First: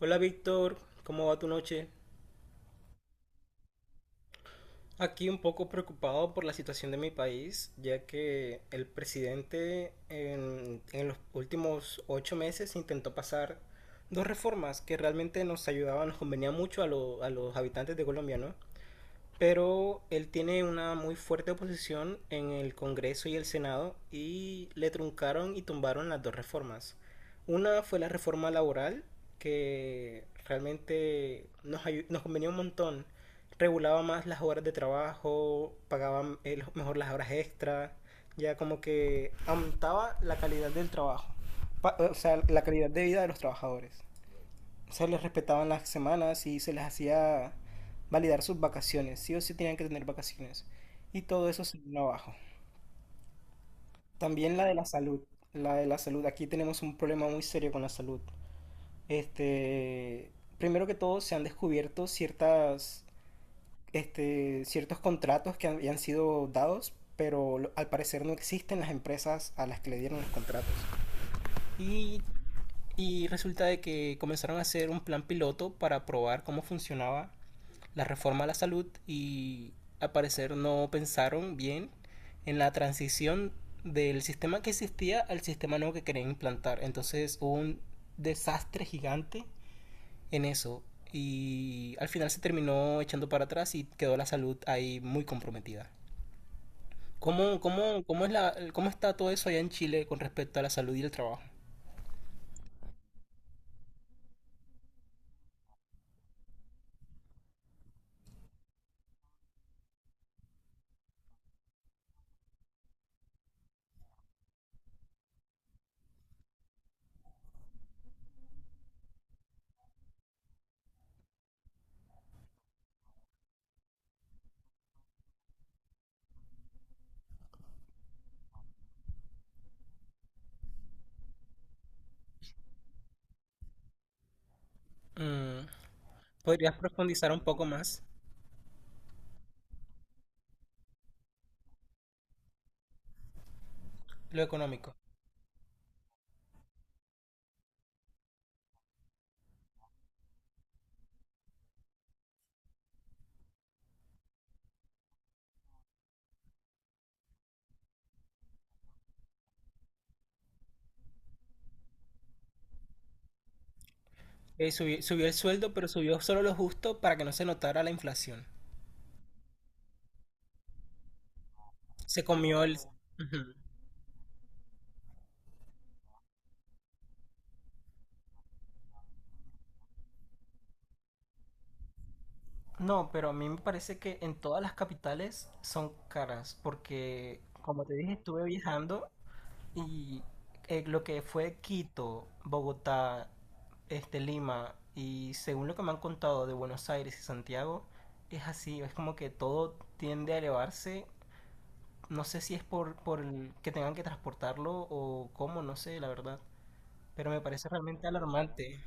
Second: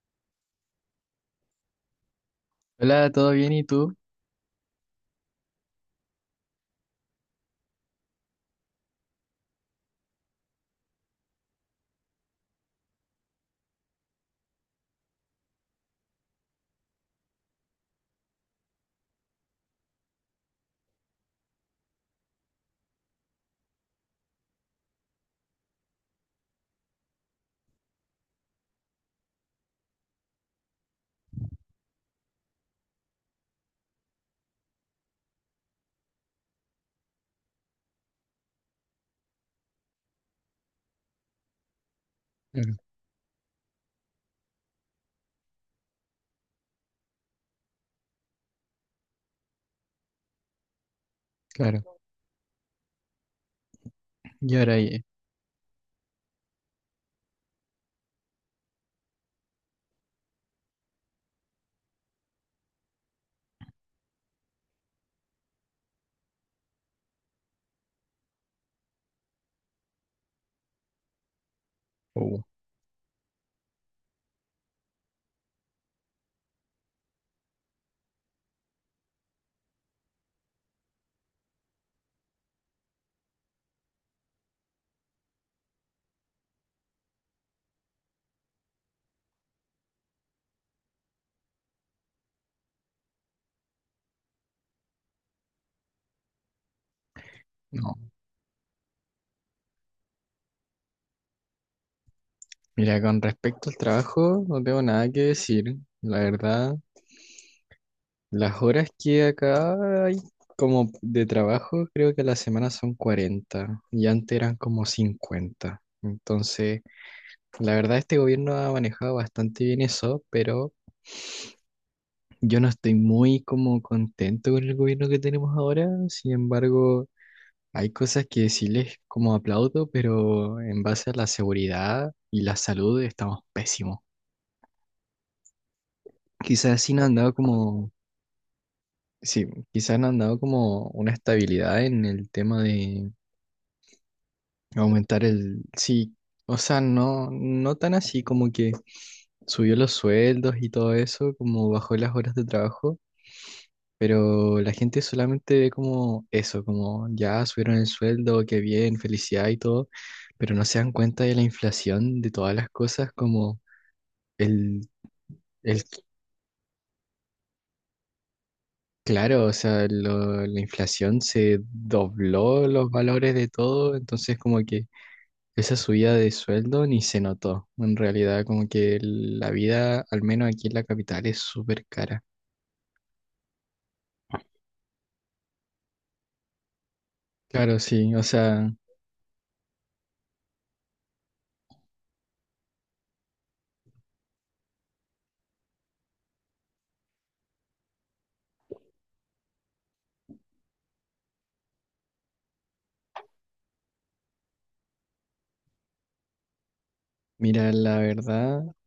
Hola Víctor, ¿cómo va tu noche? Hola, ¿todo bien? ¿Y tú? Aquí un poco preocupado por la situación de mi país, ya que el presidente en los últimos 8 meses intentó pasar dos reformas que realmente nos ayudaban, nos convenía mucho a los habitantes de Colombia, ¿no? Pero él tiene una muy fuerte oposición en el Congreso y el Senado y le truncaron y tumbaron las dos reformas. Una fue la reforma laboral, que realmente nos convenía un montón. Regulaba más las horas de trabajo, pagaba mejor las horas extras, ya como que aumentaba la calidad del trabajo. O sea, la Claro, calidad de vida de los trabajadores se les respetaban las semanas y se les hacía validar sus vacaciones, sí o sí tenían que tener vacaciones. Y todo eso se claro. vino abajo. También Y la de ahora, la oye, salud, la de la salud, aquí tenemos un problema muy serio con la salud. Este, Primero que todo se han descubierto ciertos contratos que habían sido dados, pero al parecer no existen las empresas a las que le dieron los contratos. Y, Uh, y resulta de que comenzaron a hacer un plan piloto para probar cómo funcionaba la reforma a la salud y al parecer no pensaron bien en la transición del sistema que existía al sistema nuevo que querían implantar. Entonces hubo un desastre gigante en eso y al final se terminó echando para atrás y quedó la salud ahí muy comprometida. ¿Cómo, no. cómo, cómo, es la, cómo está todo eso allá en Chile con respecto a la salud y el trabajo? Mira, con respecto al trabajo, no tengo nada que decir. La verdad, las horas que acá hay como de trabajo, creo que a la semana son 40, y antes eran como 50. Entonces, la verdad, este gobierno ha manejado bastante bien eso, pero yo no estoy muy como contento con el gobierno que tenemos ahora. Sin embargo, hay cosas que sí les como aplaudo, pero en base a la seguridad y la salud estamos pésimos. Mm. ¿Podrías Quizás sí no han profundizar dado un poco como, más sí, quizás no han dado como una estabilidad en el tema de lo económico? aumentar el, sí, o sea, no, no tan así como que subió los sueldos y todo eso, como bajó las horas de trabajo. Pero la gente solamente ve como eso, como ya subieron el sueldo, qué bien, felicidad y todo, pero no se dan cuenta de la inflación de todas las cosas, como el, subió el sueldo, el pero subió solo lo justo para que no se notara la inflación. claro, o sea, la inflación se Se comió dobló el... los valores de Ujú. todo, entonces como que esa subida de sueldo ni se notó. En realidad, como que la vida, al menos aquí en la capital, es súper cara. No, pero a mí me parece que en todas las capitales son caras, porque Claro, como te dije, sí, o estuve sea, viajando y lo que fue Quito, Bogotá, este, Lima, y según lo que me han contado de Buenos Aires y Santiago, es así, es como que todo tiende a elevarse. No sé si es por el que tengan que transportarlo o cómo, no sé, la verdad. Pero me parece mira, la realmente verdad, alarmante.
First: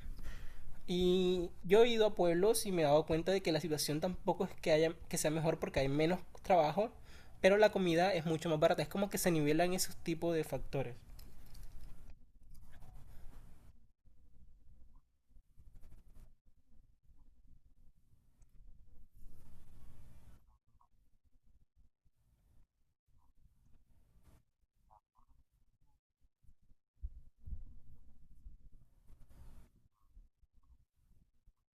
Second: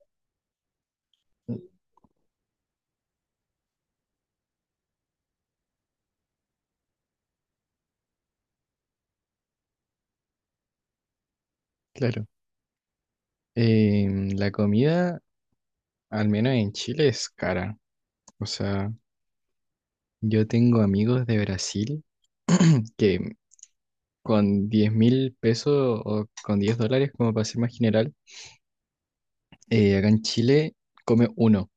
Y yo he ido a pueblos y me he dado cuenta de que la situación tampoco es que haya que sea mejor porque hay menos trabajo, pero la comida es mucho más barata. Es como que se nivelan esos tipos de factores. claro. Eh, la comida al menos en Chile es cara. O sea, yo tengo amigos de Brasil que con 10.000 pesos o con 10 dólares, como para ser más general, acá en Chile come uno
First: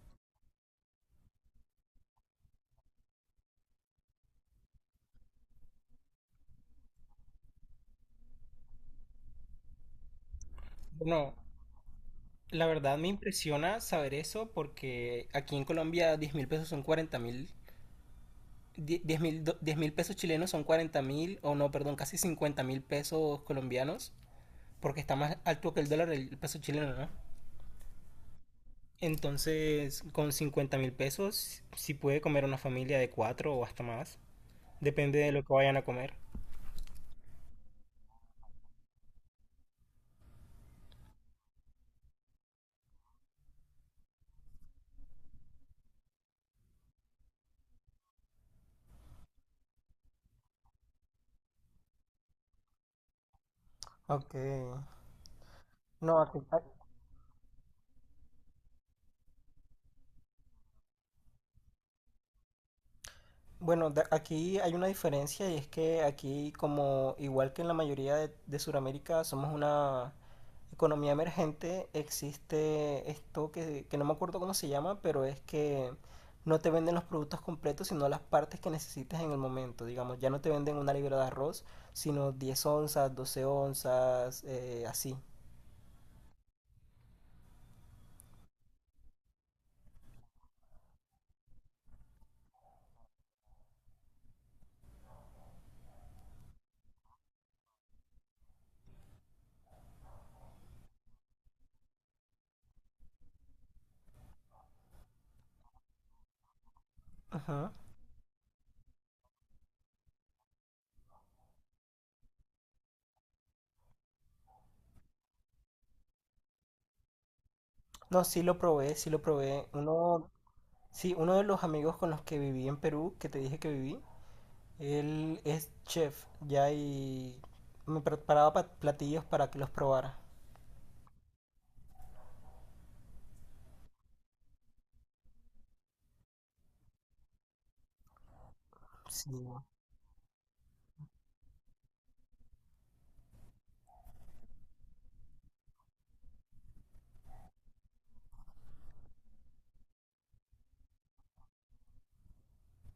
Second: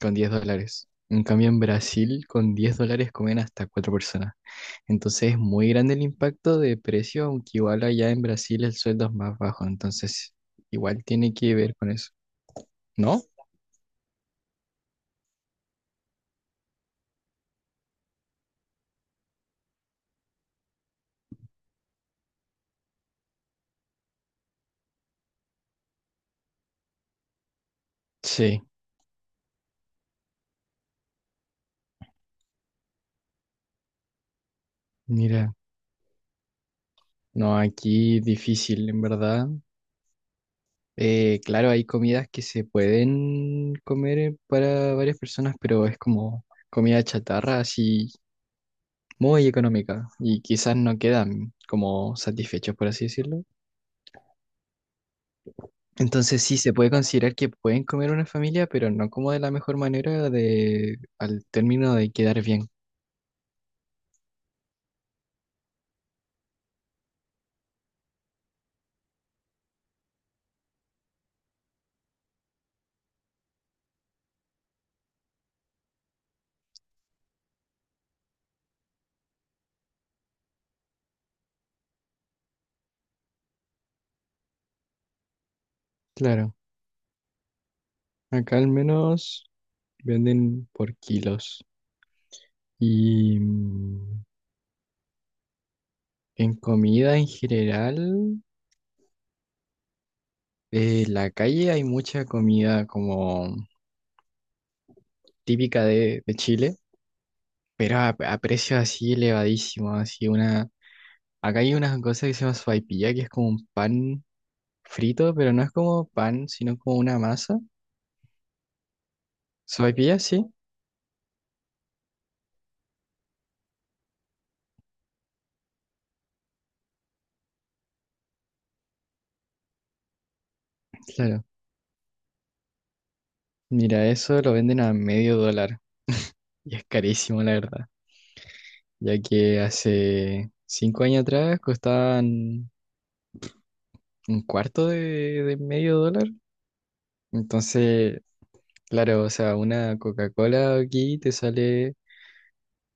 con 10 dólares. En cambio, en Brasil con 10 dólares comen hasta cuatro personas. Entonces es muy grande el impacto de precio, aunque igual allá en Brasil el sueldo es más bajo. Entonces igual tiene Bueno, que ver con eso. la verdad me ¿No? impresiona saber eso porque aquí en Colombia 10.000 pesos son 40.000. Diez mil pesos chilenos son 40.000, o no, perdón, casi 50.000 pesos colombianos, porque está más alto que el dólar el peso chileno, ¿no? Sí, Entonces, con 50.000 pesos, si puede comer una familia de cuatro o hasta más. Depende de lo que mira, vayan a comer. no, aquí difícil, en verdad. Claro, hay comidas que se pueden comer para varias personas, pero es como comida chatarra, así muy económica y quizás no quedan como satisfechos, por así decirlo. Ok. No, aquí, Entonces sí, se puede considerar que pueden comer una familia, pero no como de la mejor manera de al término de quedar bien. bueno, aquí hay una diferencia y es que aquí, como igual que en la mayoría de Sudamérica, somos una economía emergente, existe esto que no me acuerdo cómo se llama, pero es que no te venden los productos completos, sino las partes que necesitas en el momento. Digamos, ya no te venden una libra de arroz, sino 10 onzas, 12 onzas, así. Claro, acá al menos venden por kilos. Y mm, en comida en general, en la calle hay mucha comida como típica de Chile, Ajá. pero a precios así elevadísimos, así una... Acá hay una cosa que se llama sopaipilla, que es como un pan frito, pero no es como pan, sino como una masa. No, sí lo probé, sí lo probé. Sopaipilla, Uno, sí, sí, uno de los amigos con los que viví en Perú, que te dije que viví, él es chef ya y me preparaba platillos para que los probara. claro. Mira, eso lo venden a medio dólar y es carísimo, la verdad, ya Sí. que hace 5 años atrás costaban un cuarto de medio dólar. Entonces, claro, o sea, una Coca-Cola aquí te sale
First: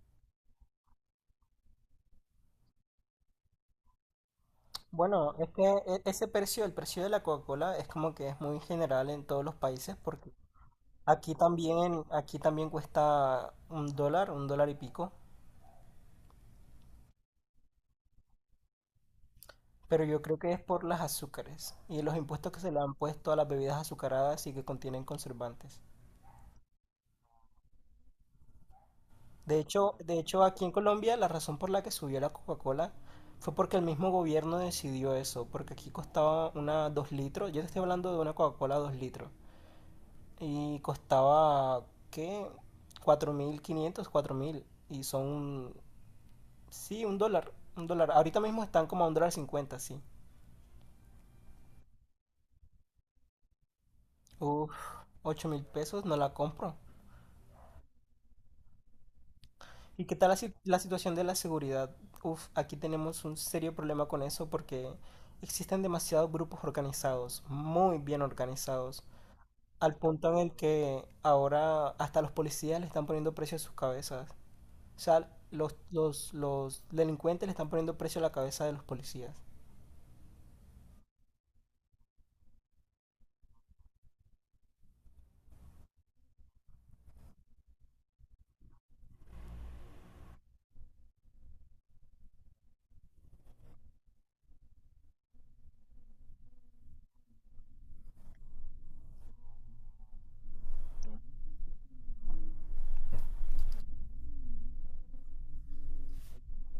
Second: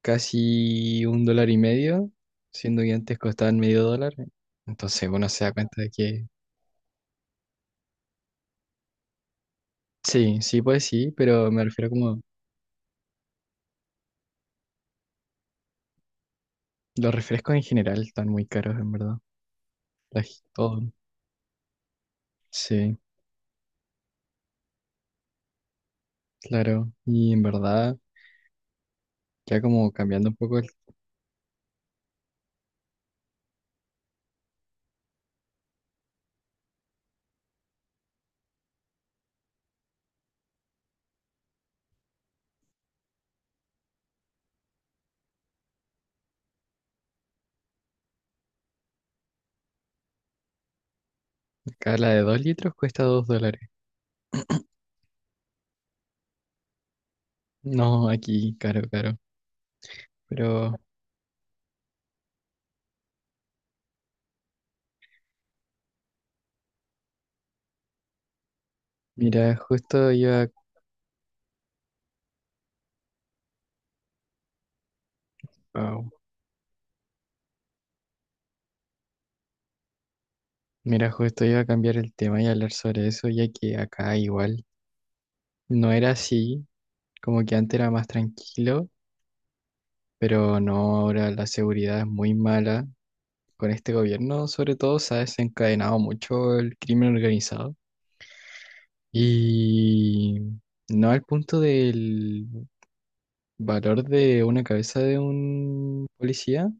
casi un dólar y medio, siendo que antes costaban medio dólar. Entonces uno Bueno, se es da que cuenta de ese que precio, el precio de la Coca-Cola es como que es muy general en todos los países porque sí, sí, pues sí, pero me refiero como aquí también cuesta un dólar y pico, los refrescos en general están muy caros, en verdad. pero yo creo que es Todo. por las azúcares y los impuestos que se le han Sí, puesto a las bebidas azucaradas y que contienen conservantes. claro. Y en verdad, De ya como hecho, de cambiando un hecho, poco, aquí en Colombia la razón por la que subió la Coca-Cola fue porque el mismo gobierno decidió eso, porque aquí costaba una 2 litros, yo te estoy hablando de una Coca-Cola 2 litros, y costaba, ¿qué? 4.500, 4.000 y son, sí, un dólar, un dólar. Ahorita mismo están como a un dólar cincuenta, sí. acá la de 2 litros cuesta 2 dólares. Uf, 8.000 pesos, no la compro. No, aquí, caro, caro. ¿Y qué tal la, Pero la situación de la seguridad? Uf, aquí tenemos un serio problema con eso porque existen demasiados grupos organizados, muy bien organizados, mira, al punto en el que ahora hasta los policías le están poniendo precio a sus cabezas. O sea, los, wow. los, los delincuentes le están poniendo precio a la cabeza de los policías. Mira, justo iba a cambiar el tema y hablar sobre eso, ya que acá igual no era así. Como que antes era más tranquilo, pero no, ahora la seguridad es muy mala. Con este gobierno, sobre todo, se ha desencadenado mucho el crimen organizado. Y no al punto del valor de una cabeza de un policía,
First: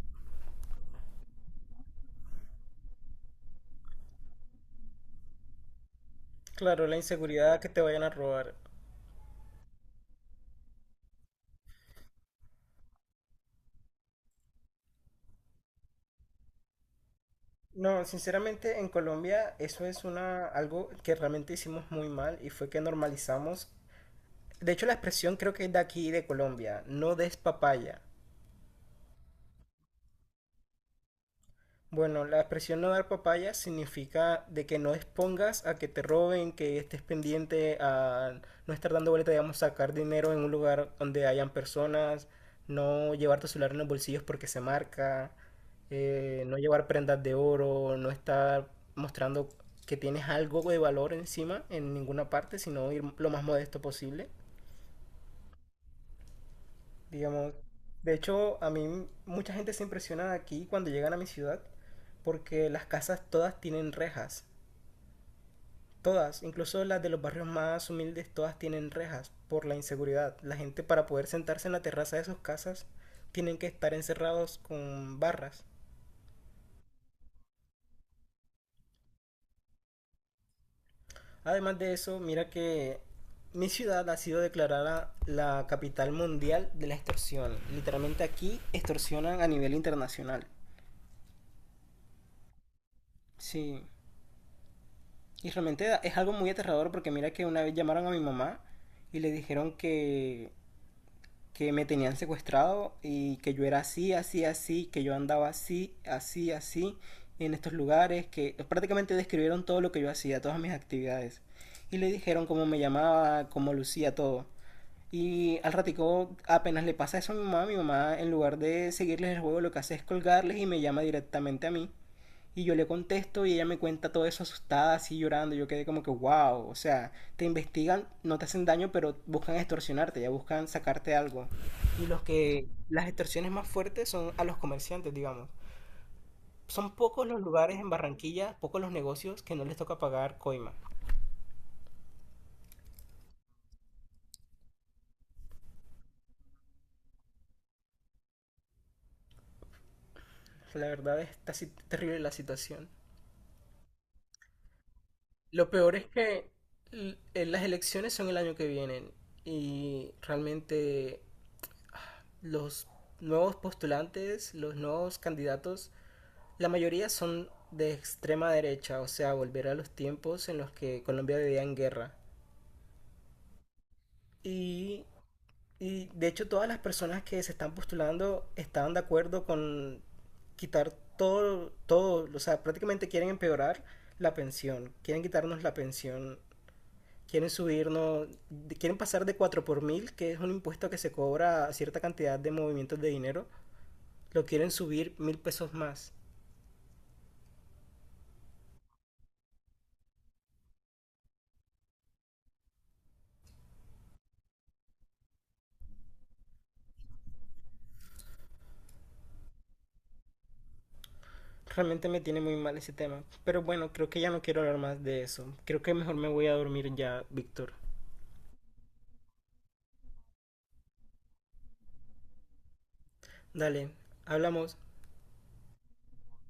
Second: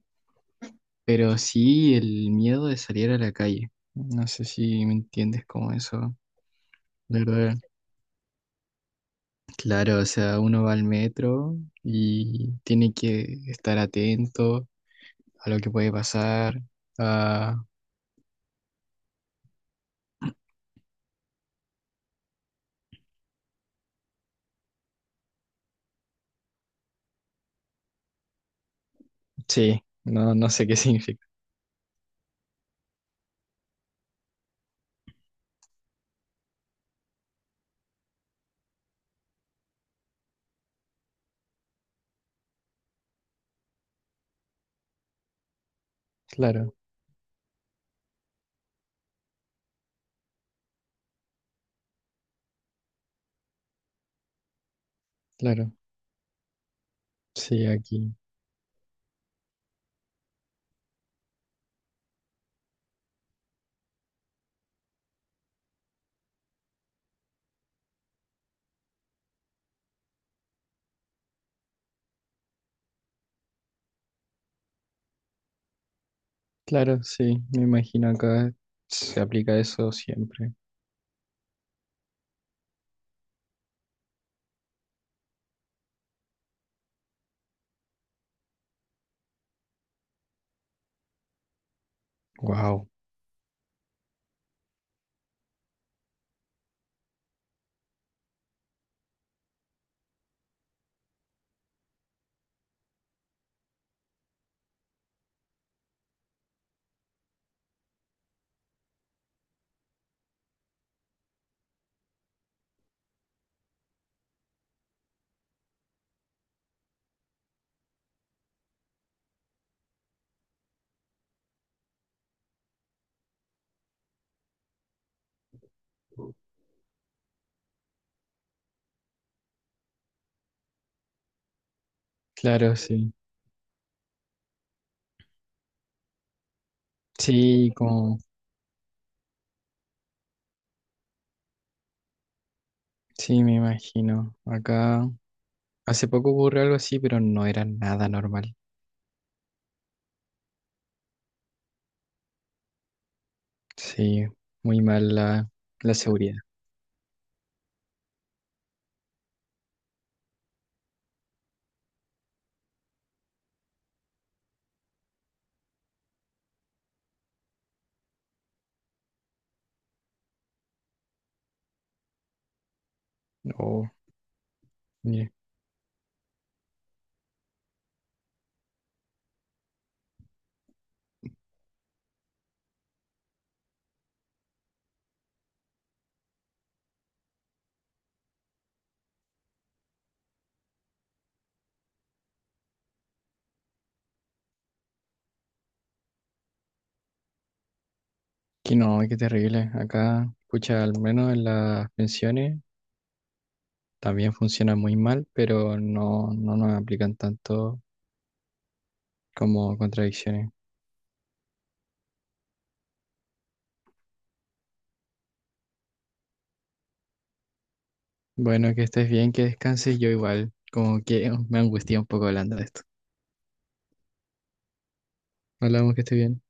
pero sí el miedo de salir a la calle. No sé si me entiendes como eso. Claro, la De ¿Verdad? inseguridad que te vayan a robar. Claro, o sea, uno va al metro y tiene que estar atento a lo que puede pasar. Ah, No, sinceramente en Colombia eso es una algo que realmente hicimos muy mal y fue que normalizamos. De hecho, la expresión creo que es de aquí, de Colombia. No des papaya. sí, no, no sé qué significa. Bueno, la expresión no dar papaya significa de que no expongas a que te roben, que estés pendiente a no estar dando vuelta, digamos, sacar dinero en un lugar donde hayan personas, no llevar tu celular en los bolsillos porque se marca, no Claro, llevar prendas de oro, no estar mostrando que tienes algo de valor encima en ninguna parte, sino ir lo más modesto posible, claro, digamos. sí, De aquí. hecho, a mí mucha gente se impresiona aquí cuando llegan a mi ciudad porque las casas todas tienen rejas. Todas, incluso las de los barrios más humildes, todas tienen rejas por la inseguridad. La gente para poder sentarse en la terraza de sus casas tienen que estar encerrados con barras. Claro, sí, me imagino acá se aplica eso siempre. Además de eso, mira que mi ciudad ha sido declarada la capital mundial de la extorsión. Literalmente aquí extorsionan a nivel internacional. Wow, Sí. Y realmente es algo muy aterrador porque mira que una vez llamaron a mi mamá y le dijeron que me tenían secuestrado y que yo era así, así, así, que yo andaba así, así, así, en estos lugares, que prácticamente describieron todo lo que yo hacía, todas mis actividades. Y le dijeron cómo me llamaba, cómo lucía todo. Y al ratico apenas le pasa eso a mi mamá en lugar de seguirles el juego lo que hace es colgarles y me llama directamente a mí. Y yo le contesto y ella me cuenta todo eso asustada, así llorando. Yo quedé como que, wow, o sea, te investigan, no te hacen daño, pero buscan extorsionarte, ya buscan sacarte algo. Y los que claro, las sí. extorsiones más fuertes son a los comerciantes, digamos. Son pocos los Sí, lugares en como, Barranquilla, pocos los negocios que no les toca pagar coima. sí, me imagino. Acá hace poco ocurrió algo así, pero no era nada normal. La verdad está así terrible la situación. Sí, muy mal la, Lo la peor es seguridad. que las elecciones son el año que viene y realmente los nuevos postulantes, los nuevos candidatos, la mayoría son de extrema derecha, o sea, volver a los tiempos en los que Colombia vivía en guerra. Oh, Y, mire, y de hecho todas las personas que se están postulando estaban de acuerdo con quitar todo, todo, o sea, prácticamente quieren empeorar la pensión, quieren quitarnos la pensión, quieren subirnos, quieren pasar de 4 por mil, que es un impuesto que se cobra a cierta cantidad de movimientos de dinero, lo quieren subir 1.000 pesos más. que no, qué terrible. Acá, escucha, al menos en las pensiones también funcionan muy mal, pero no, no nos aplican tanto como contradicciones. Realmente me tiene muy mal ese tema. Pero bueno, creo que ya no quiero hablar más de eso. Creo que mejor me voy a dormir ya, Víctor. Bueno, que estés bien, que descanses, yo igual, como que me angustia un poco hablando de esto. Dale, hablamos. Hablamos que estés bien.